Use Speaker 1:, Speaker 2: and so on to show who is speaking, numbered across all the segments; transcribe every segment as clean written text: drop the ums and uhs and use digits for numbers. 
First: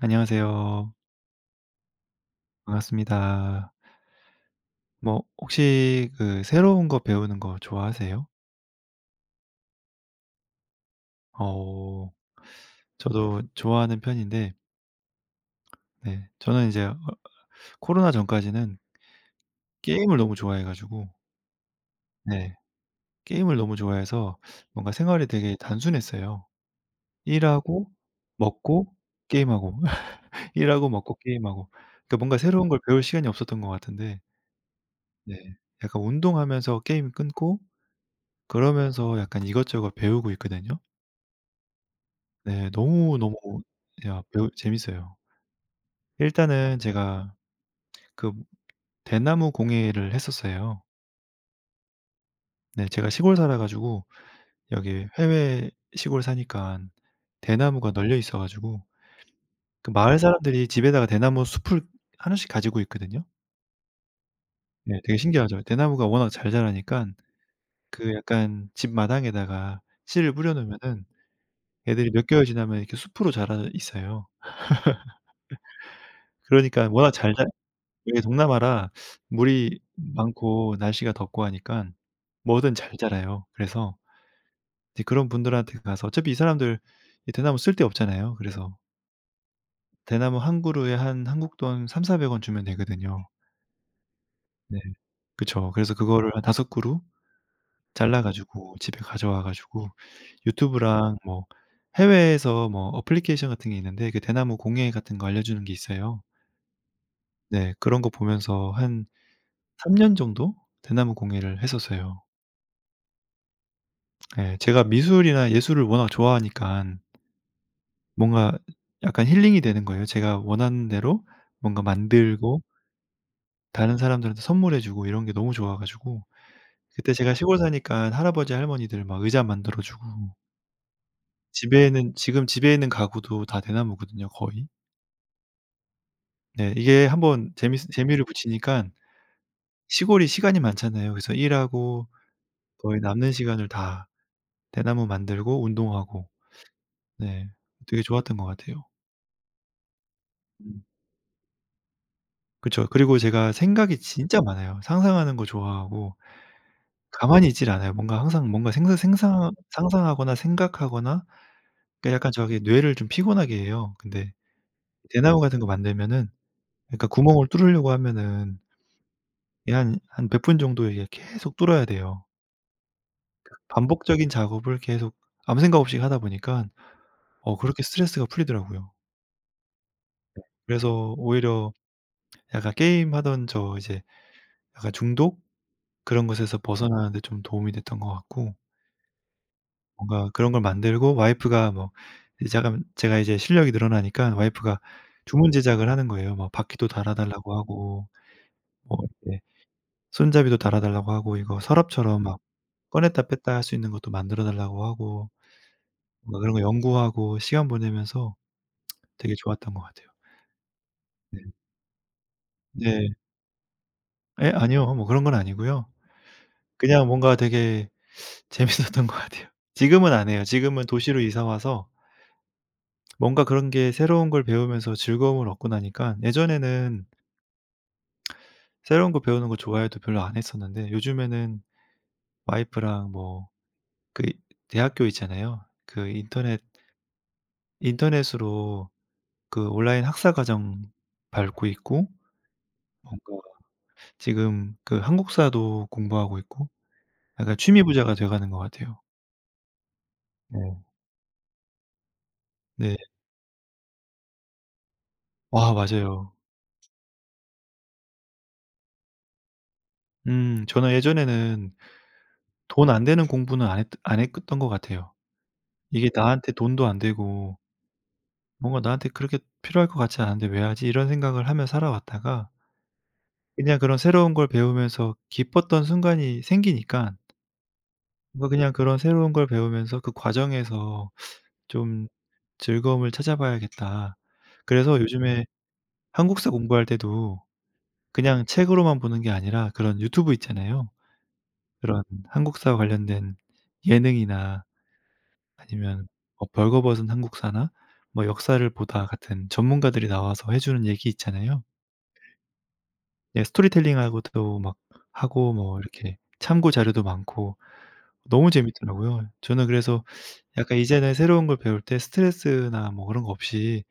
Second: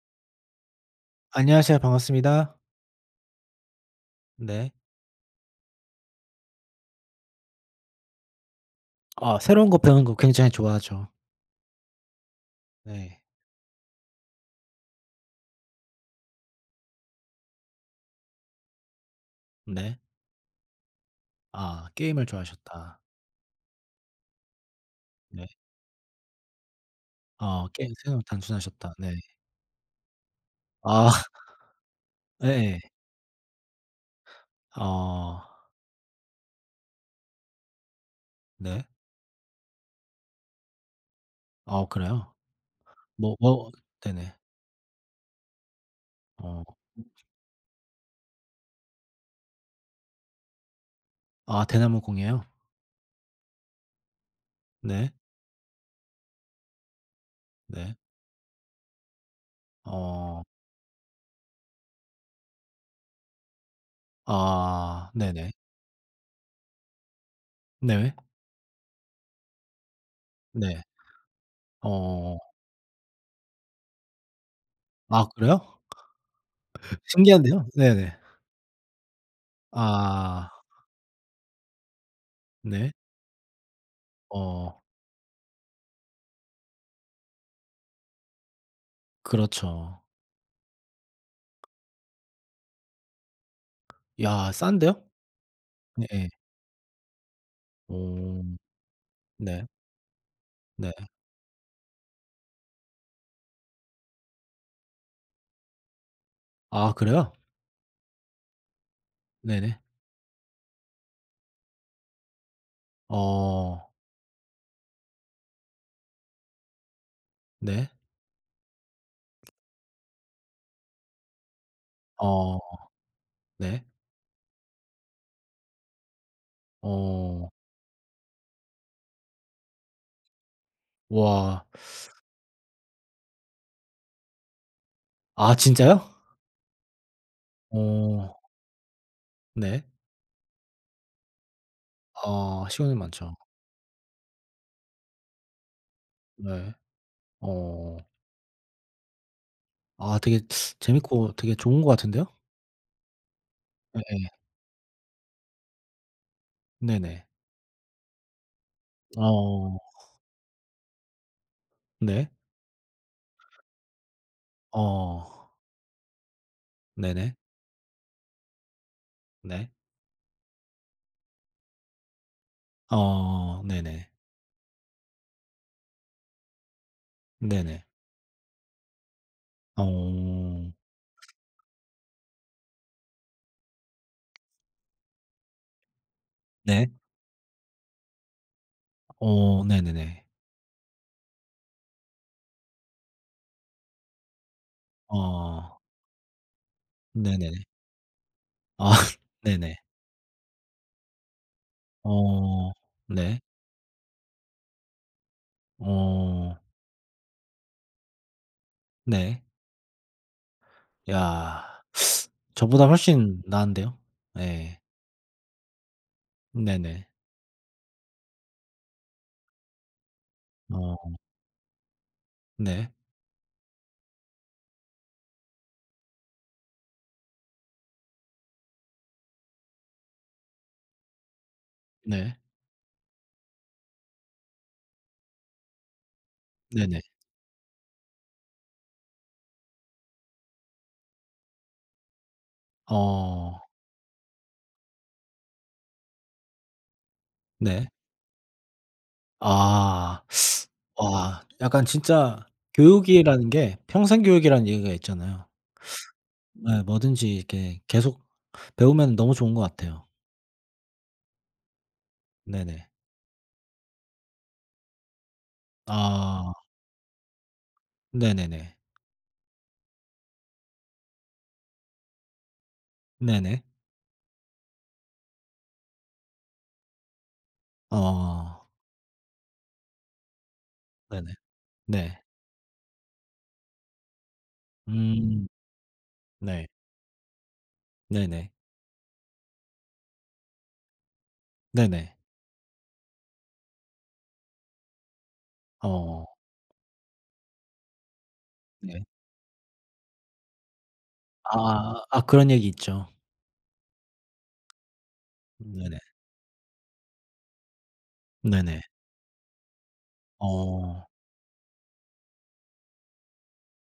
Speaker 1: 안녕하세요.
Speaker 2: 안녕하세요. 반갑습니다.
Speaker 1: 반갑습니다.
Speaker 2: 네.
Speaker 1: 뭐 혹시 그 새로운 거 배우는 거 좋아하세요?
Speaker 2: 아 새로운 거 배우는 거 굉장히 좋아하죠.
Speaker 1: 어
Speaker 2: 네.
Speaker 1: 저도 좋아하는 편인데 네 저는 이제 코로나 전까지는
Speaker 2: 네.
Speaker 1: 게임을 너무 좋아해 가지고
Speaker 2: 아 게임을
Speaker 1: 네
Speaker 2: 좋아하셨다.
Speaker 1: 게임을 너무 좋아해서 뭔가 생활이
Speaker 2: 네.
Speaker 1: 되게 단순했어요.
Speaker 2: 어
Speaker 1: 일하고
Speaker 2: 게임 생각
Speaker 1: 먹고
Speaker 2: 단순하셨다. 네.
Speaker 1: 게임하고 일하고
Speaker 2: 아
Speaker 1: 먹고 게임하고 그러니까 뭔가 새로운 걸
Speaker 2: 예
Speaker 1: 배울 시간이 없었던 것 같은데
Speaker 2: 어
Speaker 1: 네 약간 운동하면서 게임 끊고
Speaker 2: 네.
Speaker 1: 그러면서 약간 이것저것 배우고 있거든요.
Speaker 2: 어 그래요?
Speaker 1: 네.
Speaker 2: 뭐
Speaker 1: 너무너무
Speaker 2: 뭐
Speaker 1: 야
Speaker 2: 네네.
Speaker 1: 배우 재밌어요. 일단은
Speaker 2: 어
Speaker 1: 제가 그 대나무 공예를 했었어요.
Speaker 2: 아 대나무공이에요.
Speaker 1: 네. 제가 시골 살아 가지고 여기
Speaker 2: 네.
Speaker 1: 해외 시골 사니깐 대나무가
Speaker 2: 네.
Speaker 1: 널려 있어 가지고 그 마을
Speaker 2: 어
Speaker 1: 사람들이 집에다가 대나무 숲을 하나씩 가지고 있거든요. 네.
Speaker 2: 아
Speaker 1: 되게
Speaker 2: 네네.
Speaker 1: 신기하죠. 대나무가 워낙 잘 자라니깐 그
Speaker 2: 네.
Speaker 1: 약간 집 마당에다가 씨를 뿌려
Speaker 2: 네.
Speaker 1: 놓으면은 애들이 몇 개월
Speaker 2: 어
Speaker 1: 지나면 이렇게 숲으로 자라 있어요.
Speaker 2: 아 그래요?
Speaker 1: 그러니까 워낙 잘자
Speaker 2: 신기한데요? 네네.
Speaker 1: 예 동남아라 물이
Speaker 2: 아
Speaker 1: 많고 날씨가 덥고 하니깐 뭐든
Speaker 2: 네.
Speaker 1: 잘 자라요. 그래서
Speaker 2: 어
Speaker 1: 이제 그런 분들한테 가서 어차피 이 사람들 이 대나무 쓸데없잖아요. 그래서
Speaker 2: 그렇죠.
Speaker 1: 대나무 한 그루에 한 한국 돈3 사백 4 0 0원 주면 되거든요.
Speaker 2: 야
Speaker 1: 네.
Speaker 2: 싼데요?
Speaker 1: 그쵸. 그래서
Speaker 2: 네.
Speaker 1: 그거를 한섯 그루 잘라
Speaker 2: 어
Speaker 1: 가지고 집에 가져와
Speaker 2: 네.
Speaker 1: 가지고
Speaker 2: 네.
Speaker 1: 유튜브랑 뭐 해외에서 뭐 어플리케이션 같은 게 있는데 그 대나무 공예 같은 거 알려주는 게 있어요.
Speaker 2: 아 그래요?
Speaker 1: 네. 그런 거 보면서 한
Speaker 2: 네네.
Speaker 1: 3년 정도 대나무 공예를 했었어요.
Speaker 2: 어
Speaker 1: 예. 제가 미술이나 예술을 워낙 좋아하니까
Speaker 2: 네.
Speaker 1: 뭔가 약간 힐링이 되는 거예요. 제가 원하는 대로 뭔가 만들고
Speaker 2: 어 네.
Speaker 1: 다른 사람들한테 선물해 주고 이런 게 너무 좋아 가지고 그때 제가
Speaker 2: 어
Speaker 1: 시골 사니까 할아버지 할머니들 막 의자 만들어 주고
Speaker 2: 와.
Speaker 1: 집에는 지금 집에 있는 가구도 다 대나무거든요 거의.
Speaker 2: 아 진짜요?
Speaker 1: 네. 이게 한번 재미를 붙
Speaker 2: 어
Speaker 1: 이니까
Speaker 2: 네.
Speaker 1: 시골이 시간이 많잖아요. 그래서 일하고
Speaker 2: 아 시간이
Speaker 1: 거의 남는
Speaker 2: 많죠.
Speaker 1: 시간을 다 대나무 만들고 운동하고
Speaker 2: 네.
Speaker 1: 네
Speaker 2: 어
Speaker 1: 되게 좋았던 것 같아요.
Speaker 2: 아 되게
Speaker 1: 음.
Speaker 2: 재밌고 되게 좋은 것 같은데요?
Speaker 1: 그쵸. 그리고 제가 생각이
Speaker 2: 예예.
Speaker 1: 진짜 많아요. 상상하는 거 좋아하고
Speaker 2: 네네.
Speaker 1: 가만히 있질 않아요. 뭔가 항상 뭔가 생사 생상
Speaker 2: 어
Speaker 1: 상상하거나 생각하거나 그러니까
Speaker 2: 네.
Speaker 1: 약간 저기 뇌를 좀 피곤하게 해요. 근데 대나무
Speaker 2: 어
Speaker 1: 같은 거 만들면은 그러니까
Speaker 2: 네네.
Speaker 1: 구멍을 뚫으려고 하면은
Speaker 2: 네.
Speaker 1: 이 한 100분 정도 이게 계속 뚫어야 돼요.
Speaker 2: 어 네네.
Speaker 1: 반복적인 작업을 계속 아무 생각 없이 하다 보니까 어 그렇게
Speaker 2: 네네.
Speaker 1: 스트레스가 풀리더라고요.
Speaker 2: 어
Speaker 1: 그래서 오히려 약간 게임하던 저 이제 약간 중독 그런 것에서
Speaker 2: 네.
Speaker 1: 벗어나는 데 좀 도움이 됐던 것 같고
Speaker 2: 어 네네네.
Speaker 1: 뭔가 그런 걸 만들고 와이프가 뭐 이제 잠깐 제가 이제 실력이 늘어나니까 와이프가 주문
Speaker 2: 어
Speaker 1: 제작을 하는 거예요. 뭐 바퀴도 달아 달라고
Speaker 2: 네네네.
Speaker 1: 하고
Speaker 2: 아
Speaker 1: 뭐 이렇게
Speaker 2: 네네.
Speaker 1: 손잡이도 달아 달라고 하고 이거 서랍처럼 막
Speaker 2: 어
Speaker 1: 꺼냈다
Speaker 2: 네.
Speaker 1: 뺐다 할 수 있는 것도 만들어 달라고 하고 뭔가 그런
Speaker 2: 어
Speaker 1: 거 연구하고 시간 보내면서 되게
Speaker 2: 네.
Speaker 1: 좋았던 것 같아요. 네.
Speaker 2: 야. 저보다
Speaker 1: 네.
Speaker 2: 훨씬 나은데요.
Speaker 1: 예
Speaker 2: 예.
Speaker 1: 아니요. 뭐 그런 건 아니고요.
Speaker 2: 네네.
Speaker 1: 그냥 뭔가 되게 재밌었던 것 같아요. 지금은 안 해요. 지금은
Speaker 2: 어
Speaker 1: 도시로 이사 와서
Speaker 2: 네.
Speaker 1: 뭔가 그런 게 새로운 걸 배우면서 즐거움을 얻고 나니까 예전에는 새로운 거 배우는 거 좋아해도 별로 안 했었는데 요즘에는
Speaker 2: 네.
Speaker 1: 와이프랑 뭐 그 대학교 있잖아요. 그 인터넷
Speaker 2: 네네.
Speaker 1: 인터넷으로 그 온라인 학사 과정 밟고 있고 뭔가
Speaker 2: 어
Speaker 1: 지금 그 한국사도 공부하고 있고 약간 취미
Speaker 2: 네.
Speaker 1: 부자가 돼 가는 것 같아요.
Speaker 2: 아.
Speaker 1: 네.
Speaker 2: 와 약간 진짜
Speaker 1: 네.
Speaker 2: 교육이라는 게 평생 교육이라는 얘기가 있잖아요.
Speaker 1: 아 맞아요.
Speaker 2: 예 뭐든지 이렇게 계속 배우면 너무 좋은 것 같아요.
Speaker 1: 저는 예전에는
Speaker 2: 네네.
Speaker 1: 돈 안 되는 공부는 안 했던 것 같아요. 이게
Speaker 2: 아
Speaker 1: 나한테 돈도 안 되고
Speaker 2: 네네네.
Speaker 1: 뭔가 나한테 그렇게 필요할 것 같지 않은데 '왜 하지?' 이런 생각을 하며 살아왔다가
Speaker 2: 네네.
Speaker 1: 그냥 그런 새로운 걸 배우면서 기뻤던 순간이 생기니까 뭔가
Speaker 2: 어
Speaker 1: 그냥 그런 새로운 걸 배우면서 그 과정에서
Speaker 2: 네네.
Speaker 1: 좀
Speaker 2: 네.
Speaker 1: '즐거움을 찾아봐야겠다.' 그래서 요즘에
Speaker 2: 음
Speaker 1: 한국사
Speaker 2: 네.
Speaker 1: 공부할 때도 그냥
Speaker 2: 네네.
Speaker 1: 책으로만 보는 게 아니라 그런 유튜브 있잖아요. 그런
Speaker 2: 네네.
Speaker 1: 한국사와 관련된 예능이나 아니면
Speaker 2: 어.
Speaker 1: 뭐 벌거벗은 한국사나 뭐 역사를
Speaker 2: 네.
Speaker 1: 보다 같은 전문가들이 나와서 해 주는 얘기 있잖아요.
Speaker 2: 아 아 그런 얘기 있죠.
Speaker 1: 예 스토리텔링하고도 막 하고 뭐
Speaker 2: 네네.
Speaker 1: 이렇게 참고 자료도 많고 너무
Speaker 2: 네네.
Speaker 1: 재밌더라고요. 저는 그래서 약간
Speaker 2: 어
Speaker 1: 이제는 새로운 걸 배울 때 스트레스나 뭐 그런 거 없이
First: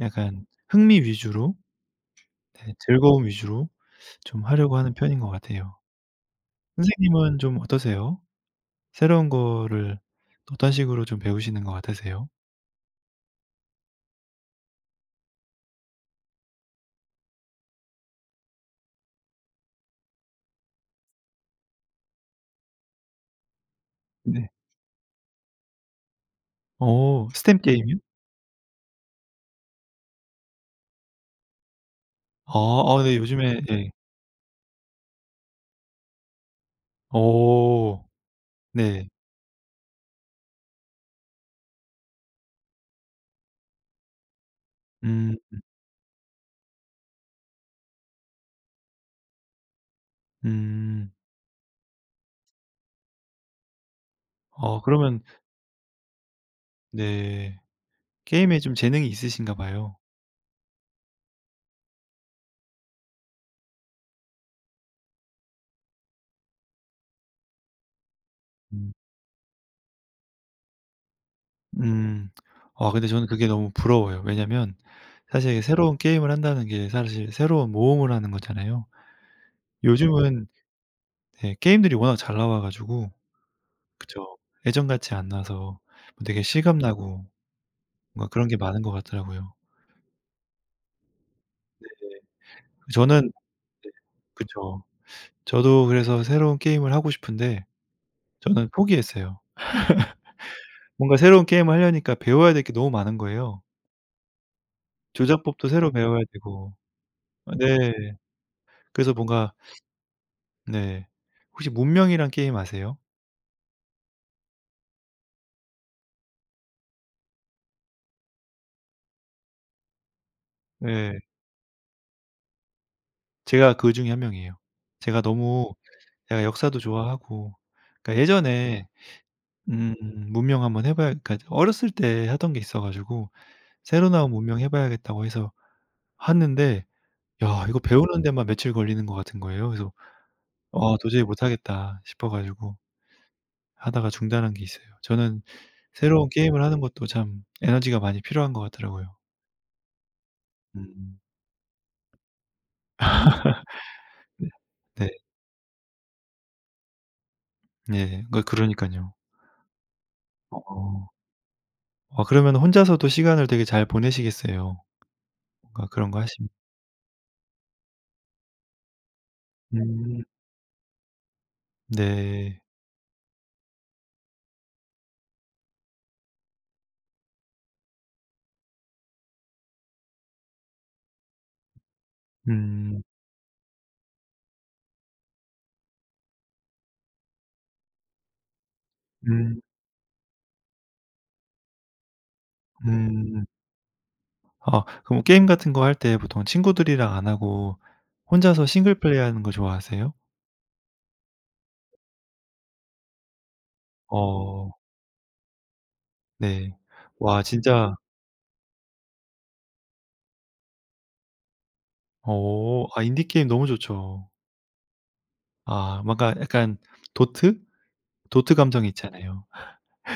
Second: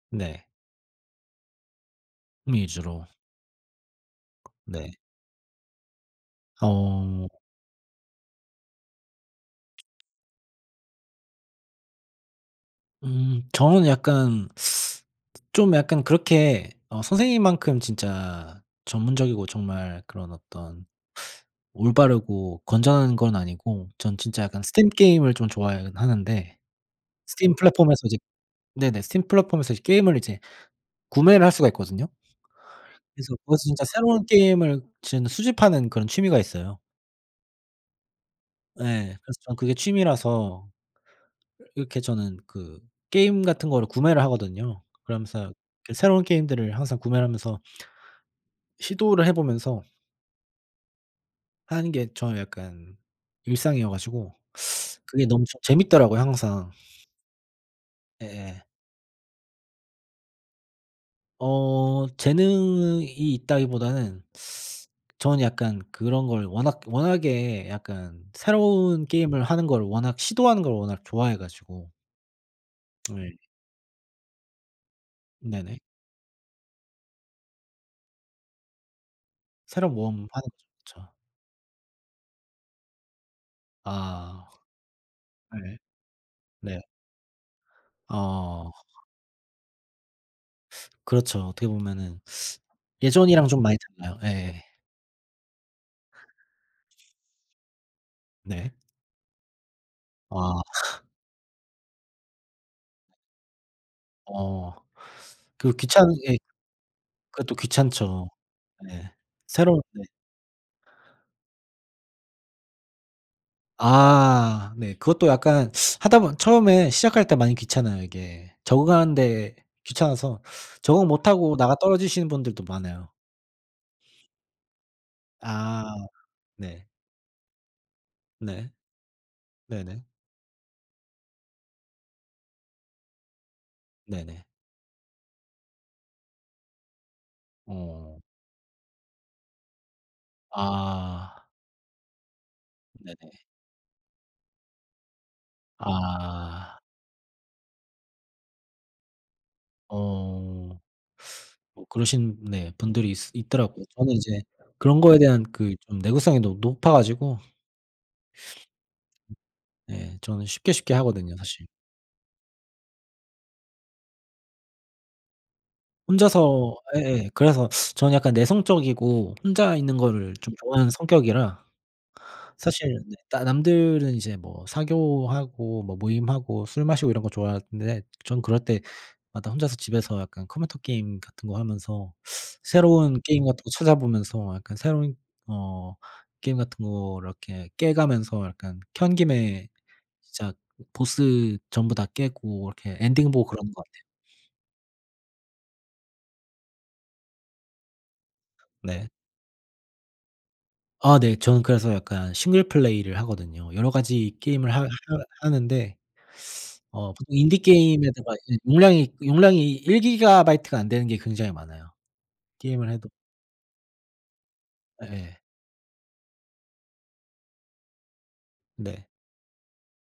Speaker 1: 약간
Speaker 2: 네.
Speaker 1: 흥미 위주로 네
Speaker 2: 위주로.
Speaker 1: 즐거움 위주로 좀 하려고
Speaker 2: 네.
Speaker 1: 하는 편인 것 같아요. 선생님은
Speaker 2: 어
Speaker 1: 좀 어떠세요? 새로운 거를 어떤 식으로 좀 배우시는 것 같으세요?
Speaker 2: 저는 약간 좀 약간 그렇게 어 선생님만큼 진짜 전문적이고 정말 그런 어떤 올바르고 건전한 건 아니고 전 진짜
Speaker 1: 네.
Speaker 2: 약간 스팀 게임을 좀 좋아하긴 하는데
Speaker 1: 어
Speaker 2: 스팀
Speaker 1: 스탬 게임이요?
Speaker 2: 플랫폼에서 이제 네네 스팀 플랫폼에서 이제 게임을 이제 구매를 할 수가 있거든요.
Speaker 1: 아 아 네
Speaker 2: 그래서 그것도
Speaker 1: 요즘에
Speaker 2: 진짜
Speaker 1: 예.
Speaker 2: 새로운 게임을 지금 수집하는 그런 취미가 있어요.
Speaker 1: 오, 네.
Speaker 2: 예. 그래서 저는 그게 취미라서 이렇게 저는 그 게임 같은 거를 구매를 하거든요.
Speaker 1: 음
Speaker 2: 그러면서 그 새로운 게임들을 항상 구매를 하면서 시도를 해 보면서
Speaker 1: 음.
Speaker 2: 하는 게 저의 약간 일상이어 가지고
Speaker 1: 어 그러면
Speaker 2: 그게 너무 좀 재밌더라고요 항상.
Speaker 1: 네. 게임에
Speaker 2: 예예.
Speaker 1: 좀 재능이 있으신가 봐요.
Speaker 2: 어 재능이 있다기보다는 저는 약간 그런 걸 워낙 워낙에 약간
Speaker 1: 음.
Speaker 2: 새로운 게임을 하는 걸 워낙 시도하는 걸 워낙 좋아해 가지고.
Speaker 1: 음. 아 근데 저는
Speaker 2: 예.
Speaker 1: 그게 너무 부러워요. 왜냐면 사실 이게
Speaker 2: 네네.
Speaker 1: 새로운 게임을 한다는 게 사실 새로운 모험을 하는 거잖아요.
Speaker 2: 새로 모험하는
Speaker 1: 요즘은
Speaker 2: 거죠. 그쵸.
Speaker 1: 예 게임들이 워낙 잘 나와 가지고 그쵸.
Speaker 2: 아
Speaker 1: 예전같이 안
Speaker 2: 네.
Speaker 1: 나서 되게
Speaker 2: 네.
Speaker 1: 실감나고 뭔가 그런 게
Speaker 2: 어
Speaker 1: 많은 것 같더라고요.
Speaker 2: 그렇죠. 어떻게
Speaker 1: 네.
Speaker 2: 보면은
Speaker 1: 저는
Speaker 2: 예전이랑 좀 많이
Speaker 1: 네.
Speaker 2: 달라요. 예예.
Speaker 1: 그쵸. 저도 그래서 새로운 게임을 하고 싶은데 저는
Speaker 2: 네.
Speaker 1: 포기했어요.
Speaker 2: 아
Speaker 1: 뭔가 새로운 게임을 하려니까 배워야 될 게 너무 많은 거예요.
Speaker 2: 어
Speaker 1: 조작법도
Speaker 2: 그 귀
Speaker 1: 새로
Speaker 2: 찮
Speaker 1: 배워야
Speaker 2: 예
Speaker 1: 되고 아
Speaker 2: 그것도
Speaker 1: 네.
Speaker 2: 귀찮죠. 네.
Speaker 1: 그래서 뭔가
Speaker 2: 새로운 네.
Speaker 1: 네. 혹시 문명이란 게임 아세요?
Speaker 2: 아 네. 그것도 약간 하다 보면 처음에 시작할 때 많이 귀찮아요 이게. 적응하는 데 귀찮아서 적응
Speaker 1: 네,
Speaker 2: 못하고 나가 떨어지시는 분들도 많아요.
Speaker 1: 제가 그중에 한 명이에요. 제가 너무
Speaker 2: 아
Speaker 1: 제가 역사도
Speaker 2: 네.
Speaker 1: 좋아하고 그러니까
Speaker 2: 네.
Speaker 1: 예전에 음
Speaker 2: 네네.
Speaker 1: 문명 한번 해 봐야 그러니까 어렸을 때 하던 게 있어 가지고 새로 나온
Speaker 2: 네네.
Speaker 1: 문명 해 봐야겠다고 해서 하는데 야 이거
Speaker 2: 어.
Speaker 1: 배우는 데만 며칠 걸리는 것 같은 거예요. 그래서 '아 도저히
Speaker 2: 아
Speaker 1: 못하겠다.' 싶어 가지고
Speaker 2: 네네.
Speaker 1: 하다가 중단한 게 있어요. 저는 새로운 게임을
Speaker 2: 아.
Speaker 1: 하는 것도 참 에너지가 많이 필요한 것 같더라고요.
Speaker 2: 어.
Speaker 1: 음.
Speaker 2: 뭐 그러신 네 분들이 있 있더라고요. 저는 이제
Speaker 1: 네.
Speaker 2: 그런
Speaker 1: 네.
Speaker 2: 거에 대한 그 좀 내구성이 너무 높아 가지고
Speaker 1: 예. 그러니깐요.
Speaker 2: 예 저는 쉽게 쉽게
Speaker 1: 어.
Speaker 2: 하거든요 사실.
Speaker 1: 아 그러면 혼자서도 시간을 되게 잘 보내시겠어요. 뭔가 그런 거 하시면.
Speaker 2: 혼자서 예예 그래서 저는 약간 내성적이고 혼자 있는
Speaker 1: 음
Speaker 2: 거를 좀 좋아하는 성격이라
Speaker 1: 네.
Speaker 2: 사실 네 나 남들은 이제 뭐 사교하고 뭐 모임하고 술 마시고 이런 거 좋아하는데 전 그럴 때 마다 혼자서 집에서 약간 컴퓨터 게임 같은 거 하면서
Speaker 1: 음.
Speaker 2: 새로운 게임 같은 거 찾아보면서 약간 새로운 어 게임 같은 거 이렇게 깨가면서 약간 켠
Speaker 1: 음.
Speaker 2: 김에 진짜 보스 전부 다 깨고 이렇게 엔딩 보고
Speaker 1: 음.
Speaker 2: 그러는 것 같아요.
Speaker 1: 아 그럼 뭐 게임 같은 거 할 때 보통 친구들이랑 안 하고 혼자서 싱글
Speaker 2: 네.
Speaker 1: 플레이하는 거 좋아하세요?
Speaker 2: 아 네. 저는 그래서 약간 싱글 플레이를 하거든요. 여러 가지
Speaker 1: 어
Speaker 2: 게임을 하 하는데
Speaker 1: 네.
Speaker 2: 어 보통
Speaker 1: 와
Speaker 2: 인디
Speaker 1: 진짜
Speaker 2: 게임에다가 이 용량이 1 기가바이트가 안 되는 게 굉장히 많아요.
Speaker 1: 어
Speaker 2: 게임을
Speaker 1: 아
Speaker 2: 해도
Speaker 1: 인디 게임 너무 좋죠.
Speaker 2: 예예.
Speaker 1: 아 뭔가 약간 도트? 도트 감성
Speaker 2: 네.
Speaker 1: 있잖아요.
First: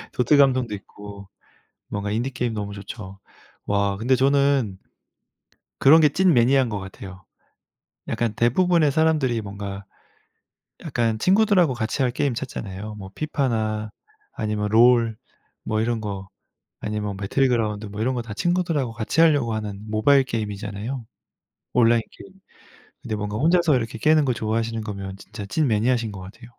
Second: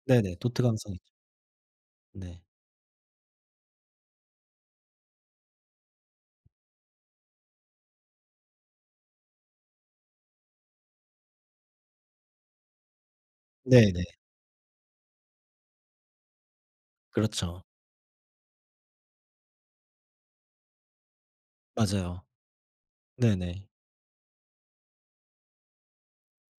Speaker 2: 네네.
Speaker 1: 도트
Speaker 2: 도트
Speaker 1: 감성도
Speaker 2: 감성 있죠.
Speaker 1: 있고 뭔가 인디
Speaker 2: 네.
Speaker 1: 게임 너무 좋죠. 와 근데 저는 그런 게 찐 매니아인 것 같아요. 약간 대부분의 사람들이 뭔가 약간 친구들하고 같이 할 게임 찾잖아요. 뭐 피파나
Speaker 2: 네네.
Speaker 1: 아니면 롤 뭐 이런 거 아니면
Speaker 2: 그렇죠.
Speaker 1: 배틀그라운드 뭐 이런 거 다 친구들하고 같이 하려고 하는 모바일 게임이잖아요. 온라인
Speaker 2: 맞아요.
Speaker 1: 게임. 근데 뭔가
Speaker 2: 네네.
Speaker 1: 혼자서 이렇게 깨는 거 좋아하시는 거면 진짜 찐 매니아신 것 같아요.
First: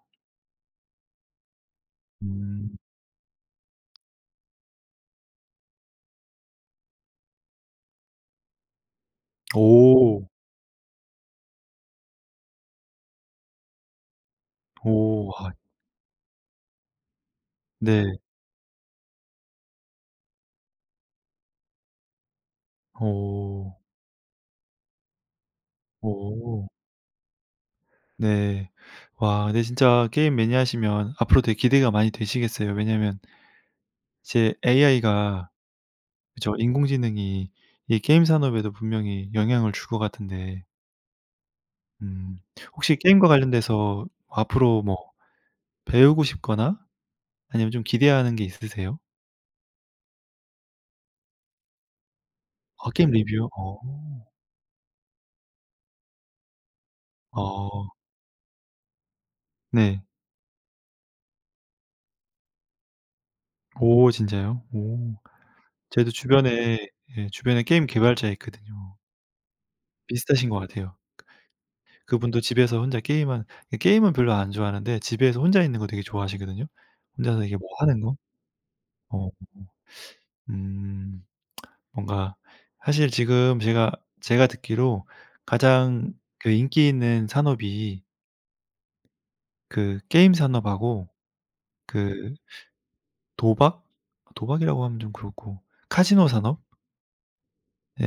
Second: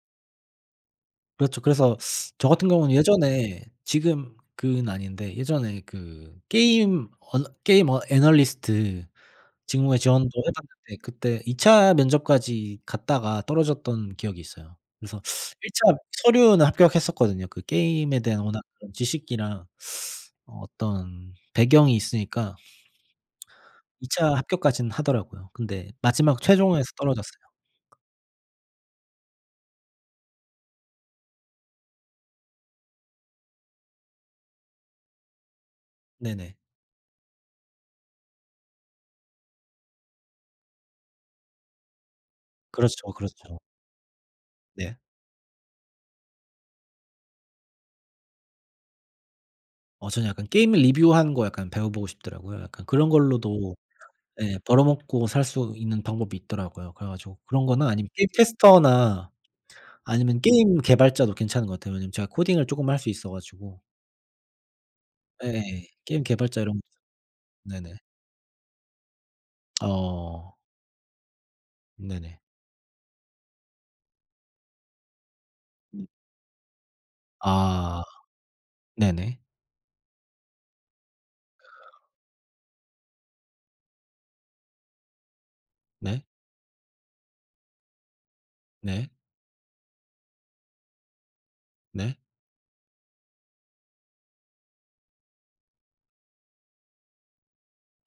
Speaker 2: 그렇죠. 그래서 저 같은
Speaker 1: 음.
Speaker 2: 경우는 예전에 지금 그는 아닌데 예전에 그 게임 언 게임 어 애널리스트 직무에
Speaker 1: 오.
Speaker 2: 지원도 해 봤는데 그때 2차 면접까지 갔다가 떨어졌던 기억이 있어요. 그래서
Speaker 1: 오. 와
Speaker 2: 1 차 서류는 합격했었거든요. 그
Speaker 1: 네.
Speaker 2: 게임에 대한 워낙 그런 지식이랑 어떤 배경이 있으니까
Speaker 1: 오.
Speaker 2: 2차 합격까지는 하더라고요. 근데 마지막
Speaker 1: 오.
Speaker 2: 최종에서 떨어졌어요.
Speaker 1: 네. 와 근데 진짜 게임 매니아시면 앞으로 되게 기대가 많이 되시겠어요. 왜냐면 이제 AI가 그
Speaker 2: 네네.
Speaker 1: 죠 인공지능이 이 게임 산업에도 분명히 영향을 줄 것 같은데 음 혹시
Speaker 2: 그렇죠,
Speaker 1: 게임과
Speaker 2: 그렇죠.
Speaker 1: 관련돼서 앞으로
Speaker 2: 네.
Speaker 1: 뭐 배우고 싶거나 아니면 좀 기대하는 게 있으세요?
Speaker 2: 어 저는 약간 게임 리뷰하는 거 약간 배워 보고 싶더라고요. 약간
Speaker 1: 아
Speaker 2: 그런
Speaker 1: 게임 리뷰요?
Speaker 2: 걸로도
Speaker 1: 어.
Speaker 2: 예 벌어먹고 살 수 있는 방법이 있더라고요. 그래 가지고 그런
Speaker 1: 어
Speaker 2: 거나 아니면 게임 테스터나
Speaker 1: 네.
Speaker 2: 아니면 게임 개발자도 괜찮은 것 같아요. 왜냐면 제가 코딩을 쪼끔 할 수 있어 가지고.
Speaker 1: 오 진짜요? 오.
Speaker 2: 예예.
Speaker 1: 저도
Speaker 2: 게임 개발자 이런
Speaker 1: 주변에 예 주변에 게임
Speaker 2: 네네.
Speaker 1: 개발자 있거든요. 비슷하신
Speaker 2: 어
Speaker 1: 것 같아요.
Speaker 2: 네네.
Speaker 1: 그분도 집에서 혼자 게임한 그 게임은 별로 안 좋아하는데 집에서 혼자 있는 거 되게 좋아하시거든요. 혼자서 이게 뭐 하는
Speaker 2: 아
Speaker 1: 거. 어.
Speaker 2: 네네.
Speaker 1: 음. 뭔가 사실 지금 제가 제가 듣기로 가장
Speaker 2: 네.
Speaker 1: 그 인기 있는 산업이
Speaker 2: 네.
Speaker 1: 그 게임 산업하고
Speaker 2: 네.
Speaker 1: 그 도박? 도박이라고 하면 좀 그렇고 카지노 산업?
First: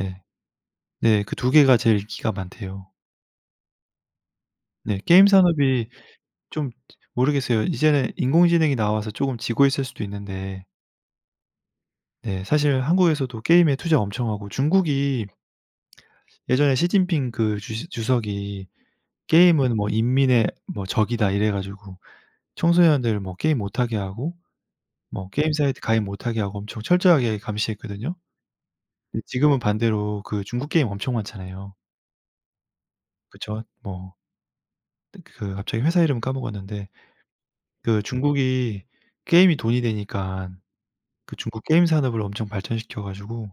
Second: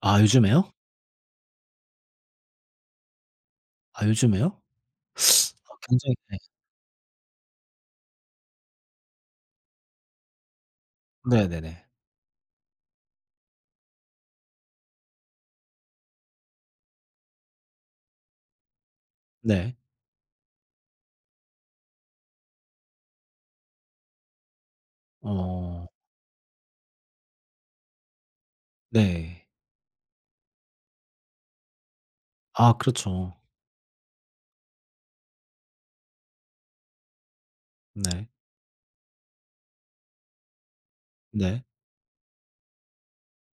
Speaker 2: 아 요즘에요?
Speaker 1: 네 그 두 개가 제일 인기가 많대요.
Speaker 2: 아 요즘에요?
Speaker 1: 네 게임
Speaker 2: 아
Speaker 1: 산업이
Speaker 2: 굉장히 네.
Speaker 1: 좀 모르겠어요. 이제는 인공지능이 나와서 쪼금 지고 있을 수도 있는데
Speaker 2: 네네네.
Speaker 1: 네 사실 한국에서도 게임에 투자 엄청 하고 중국이 예전에 시진핑 그 주시 주석이
Speaker 2: 네.
Speaker 1: "게임은 뭐 인민의 뭐 적이다." 이래 가지고 청소년들 뭐 게임 못하게 하고 뭐 게임 사이트
Speaker 2: 어
Speaker 1: 가입 못하게 하고 엄청 철저하게 감시했거든요. 근데
Speaker 2: 네.
Speaker 1: 지금은 반대로 그 중국 게임 엄청 많잖아요.
Speaker 2: 아 그렇죠.
Speaker 1: 그쵸? 뭐 그 갑자기 회사 이름 까먹었는데 그
Speaker 2: 네.
Speaker 1: 중국이 게임이 돈이 되니깐 그
Speaker 2: 네.
Speaker 1: 중국 게임 산업을 엄청 발전시켜 가지고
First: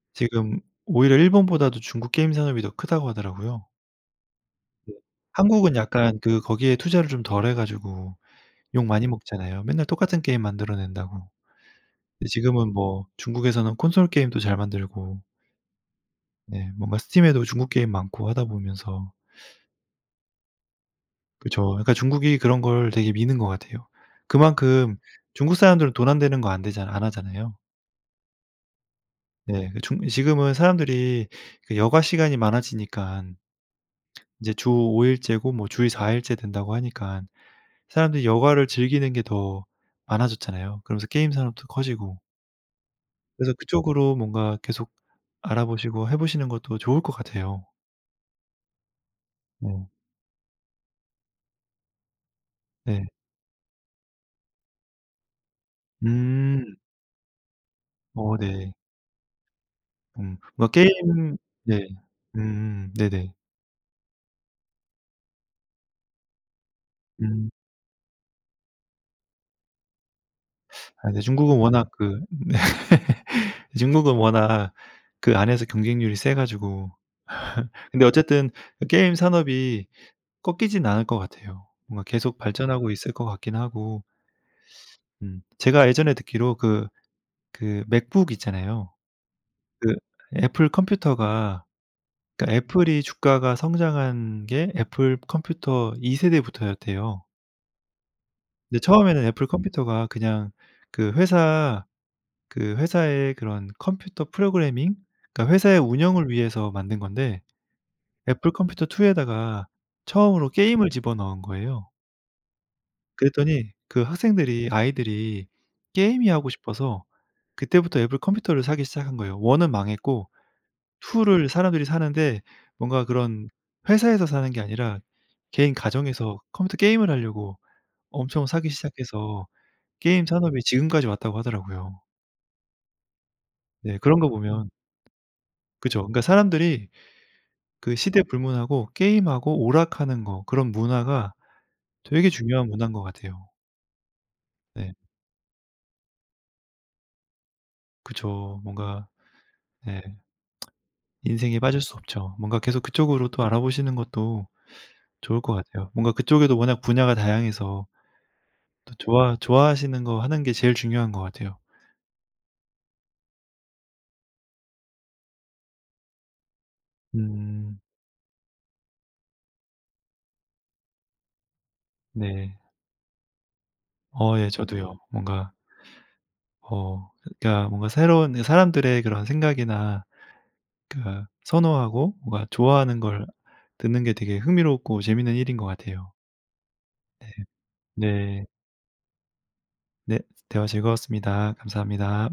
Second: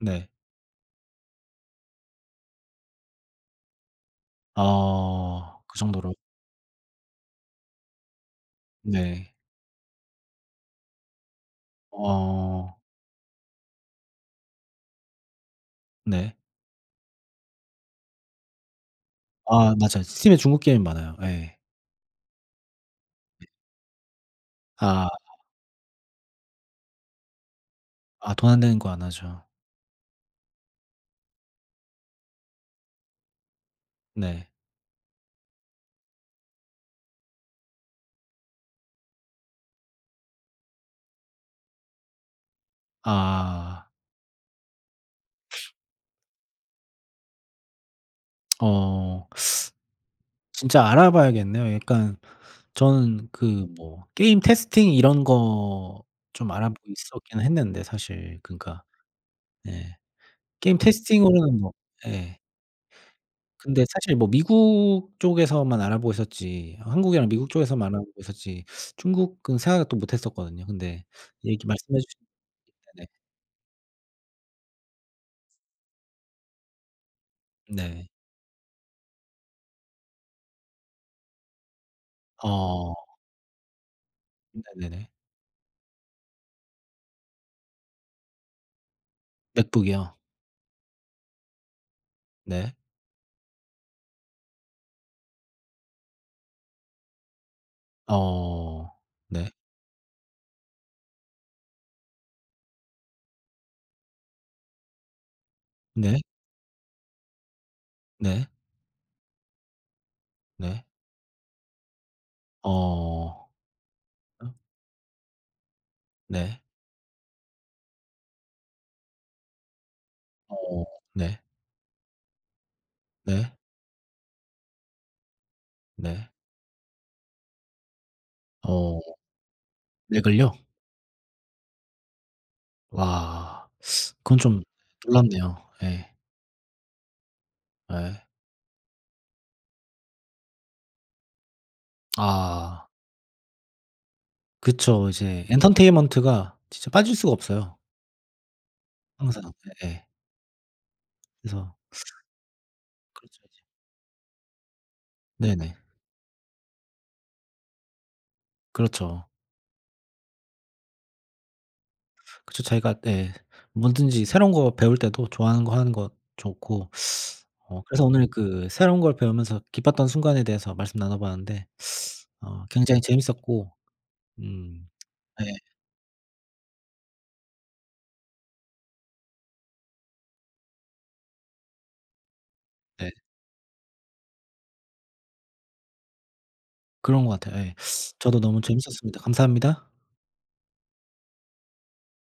Speaker 2: 네.
Speaker 1: 지금 오히려 일본보다도 중국 게임 산업이 더 크다고 하더라고요. 네.
Speaker 2: 아
Speaker 1: 한국은
Speaker 2: 그 정도로.
Speaker 1: 약간 그 거기에 투자를 좀 덜 해 가지고 욕 많이
Speaker 2: 네.
Speaker 1: 먹잖아요. 맨날 똑같은 게임 만들어 낸다고. 근데 지금은
Speaker 2: 어
Speaker 1: 뭐 중국에서는 콘솔 게임도 잘 만들고
Speaker 2: 네.
Speaker 1: 네 뭔가 스팀에도 중국 게임 많고 하다 보면서
Speaker 2: 아 맞아요. 스팀에 중국 게임 많아요. 예.
Speaker 1: 그죠. 그러니까 중국이 그런 걸 되게 미는 것 같아요. 그만큼
Speaker 2: 아
Speaker 1: 중국 사람들은 돈 안 되는 거 안 되잖아 안 하잖아요.
Speaker 2: 아 돈 안 되는 거 안 하죠.
Speaker 1: 네. 그 중 지금은 사람들이 그 여가 시간이 많아지니깐
Speaker 2: 네.
Speaker 1: 인제 주 5 일째고 뭐 주일 4 일째 된다고 하니깐 사람들이 여가를 즐기는 게 더 많아졌잖아요. 그러면서 게임 산업도 커지고. 그래서
Speaker 2: 아.
Speaker 1: 그쪽으로 뭔가 계속 알아보시고 해 보시는 것도 좋을 것 같아요.
Speaker 2: 어
Speaker 1: 네.
Speaker 2: 진짜 알아봐야겠네요. 약간
Speaker 1: 네.
Speaker 2: 저는 그 뭐 게임 테스팅 이런 거 좀
Speaker 1: 음.
Speaker 2: 알아보고 있었긴 했는데
Speaker 1: 어
Speaker 2: 사실
Speaker 1: 네.
Speaker 2: 그러니까 예.
Speaker 1: 음. 뭔가
Speaker 2: 게임
Speaker 1: 게임
Speaker 2: 테스팅으로는 뭐
Speaker 1: 네.
Speaker 2: 예.
Speaker 1: 네네.
Speaker 2: 근데 사실 뭐 미국 쪽에서만 알아보고 있었지 한국이랑 미국
Speaker 1: 음.
Speaker 2: 쪽에서만 알아보고 있었지 중국은 생각도 못 했었거든요. 근데
Speaker 1: 아 네 중국은
Speaker 2: 얘기
Speaker 1: 워낙
Speaker 2: 말씀해 주신
Speaker 1: 그
Speaker 2: 네네.
Speaker 1: 중국은 워낙 그 안에서 경쟁률이 세 가지고 근데
Speaker 2: 네.
Speaker 1: 어쨌든 그 게임 산업이 꺾이진 않을 것 같아요. 뭔가 계속 발전하고
Speaker 2: 어
Speaker 1: 있을 것 같긴 하고.
Speaker 2: 네네네.
Speaker 1: 음. 제가 예전에 듣기로 그 그 맥북 있잖아요. 그
Speaker 2: 맥북이요?
Speaker 1: 애플 컴퓨터가 그러니까
Speaker 2: 네.
Speaker 1: 애플이 주가가 성장한 게 애플 컴퓨터 2 세대부터였대요. 근데
Speaker 2: 어
Speaker 1: 처음에는 애플
Speaker 2: 네.
Speaker 1: 컴퓨터가 그냥 그 회사 그 회사의 그런 컴퓨터 프로그래밍 그러니까 회사의
Speaker 2: 네.
Speaker 1: 운영을 위해서 만든 건데
Speaker 2: 네.
Speaker 1: 애플 컴퓨터 2에다가 처음으로
Speaker 2: 네.
Speaker 1: 게임을 집어넣은 거예요.
Speaker 2: 어.
Speaker 1: 그랬더니 그
Speaker 2: 어
Speaker 1: 학생들이 아이들이 게임이 하고
Speaker 2: 네.
Speaker 1: 싶어서 그때부터 애플 컴퓨터를 사기 시작한 거예요. 1은 망했고
Speaker 2: 어
Speaker 1: 2
Speaker 2: 네.
Speaker 1: 를 사람들이 사는데 뭔가 그런
Speaker 2: 네.
Speaker 1: 회사에서 사는 게 아니라 개인
Speaker 2: 네.
Speaker 1: 가정에서 컴퓨터 게임을 하려고 엄청 사기
Speaker 2: 어
Speaker 1: 시작해서 게임
Speaker 2: 맥을요?
Speaker 1: 산업이 지금까지 왔다고 하더라고요.
Speaker 2: 와.
Speaker 1: 네 그런 거
Speaker 2: 그건 좀
Speaker 1: 보면
Speaker 2: 놀랍네요.
Speaker 1: 그죠.
Speaker 2: 예.
Speaker 1: 그러니까 사람들이 그
Speaker 2: 예.
Speaker 1: 시대 불문하고 게임하고 오락하는 거 그런 문화가 되게 중요한
Speaker 2: 아.
Speaker 1: 문화인 것 같아요. 네.
Speaker 2: 그쵸. 이제 엔터테인먼트가 진짜 빠질 수가 없어요,
Speaker 1: 그쵸. 뭔가
Speaker 2: 항상.
Speaker 1: 네
Speaker 2: 예예.
Speaker 1: 인생에
Speaker 2: 그래서
Speaker 1: 빠질 수 없죠. 뭔가 계속 그쪽으로
Speaker 2: 그렇죠
Speaker 1: 또
Speaker 2: 이제.
Speaker 1: 알아보시는 것도 좋을 것
Speaker 2: 네네.
Speaker 1: 같아요. 뭔가 그쪽에도 워낙 분야가 다양해서 또
Speaker 2: 그렇죠.
Speaker 1: 좋아하시는 거 하는 게 제일 중요한 것 같아요.
Speaker 2: 그쵸. 자기가 예 뭐든지 새로운 거 배울 때도 좋아하는 거 하는 거 좋고
Speaker 1: 음
Speaker 2: 어 그래서 오늘 그 새로운 걸 배우면서 기뻤던 순간에 대해서 말씀 나눠 봤는데
Speaker 1: 네.
Speaker 2: 어 굉장히 재밌었고
Speaker 1: 어 예
Speaker 2: 음
Speaker 1: 저도요. 뭔가
Speaker 2: 예
Speaker 1: 어 그러니까 뭔가 새로운 사람들의 그런 생각이나 그러니까 선호하고 뭔가 좋아하는
Speaker 2: 네
Speaker 1: 걸 듣는 게 되게 흥미롭고 재밌는 일인 것 같아요.
Speaker 2: 그런
Speaker 1: 네.
Speaker 2: 것 같아요. 예. 저도
Speaker 1: 네.
Speaker 2: 너무 재밌었습니다. 감사합니다.
Speaker 1: 네. 대화 즐거웠습니다. 감사합니다.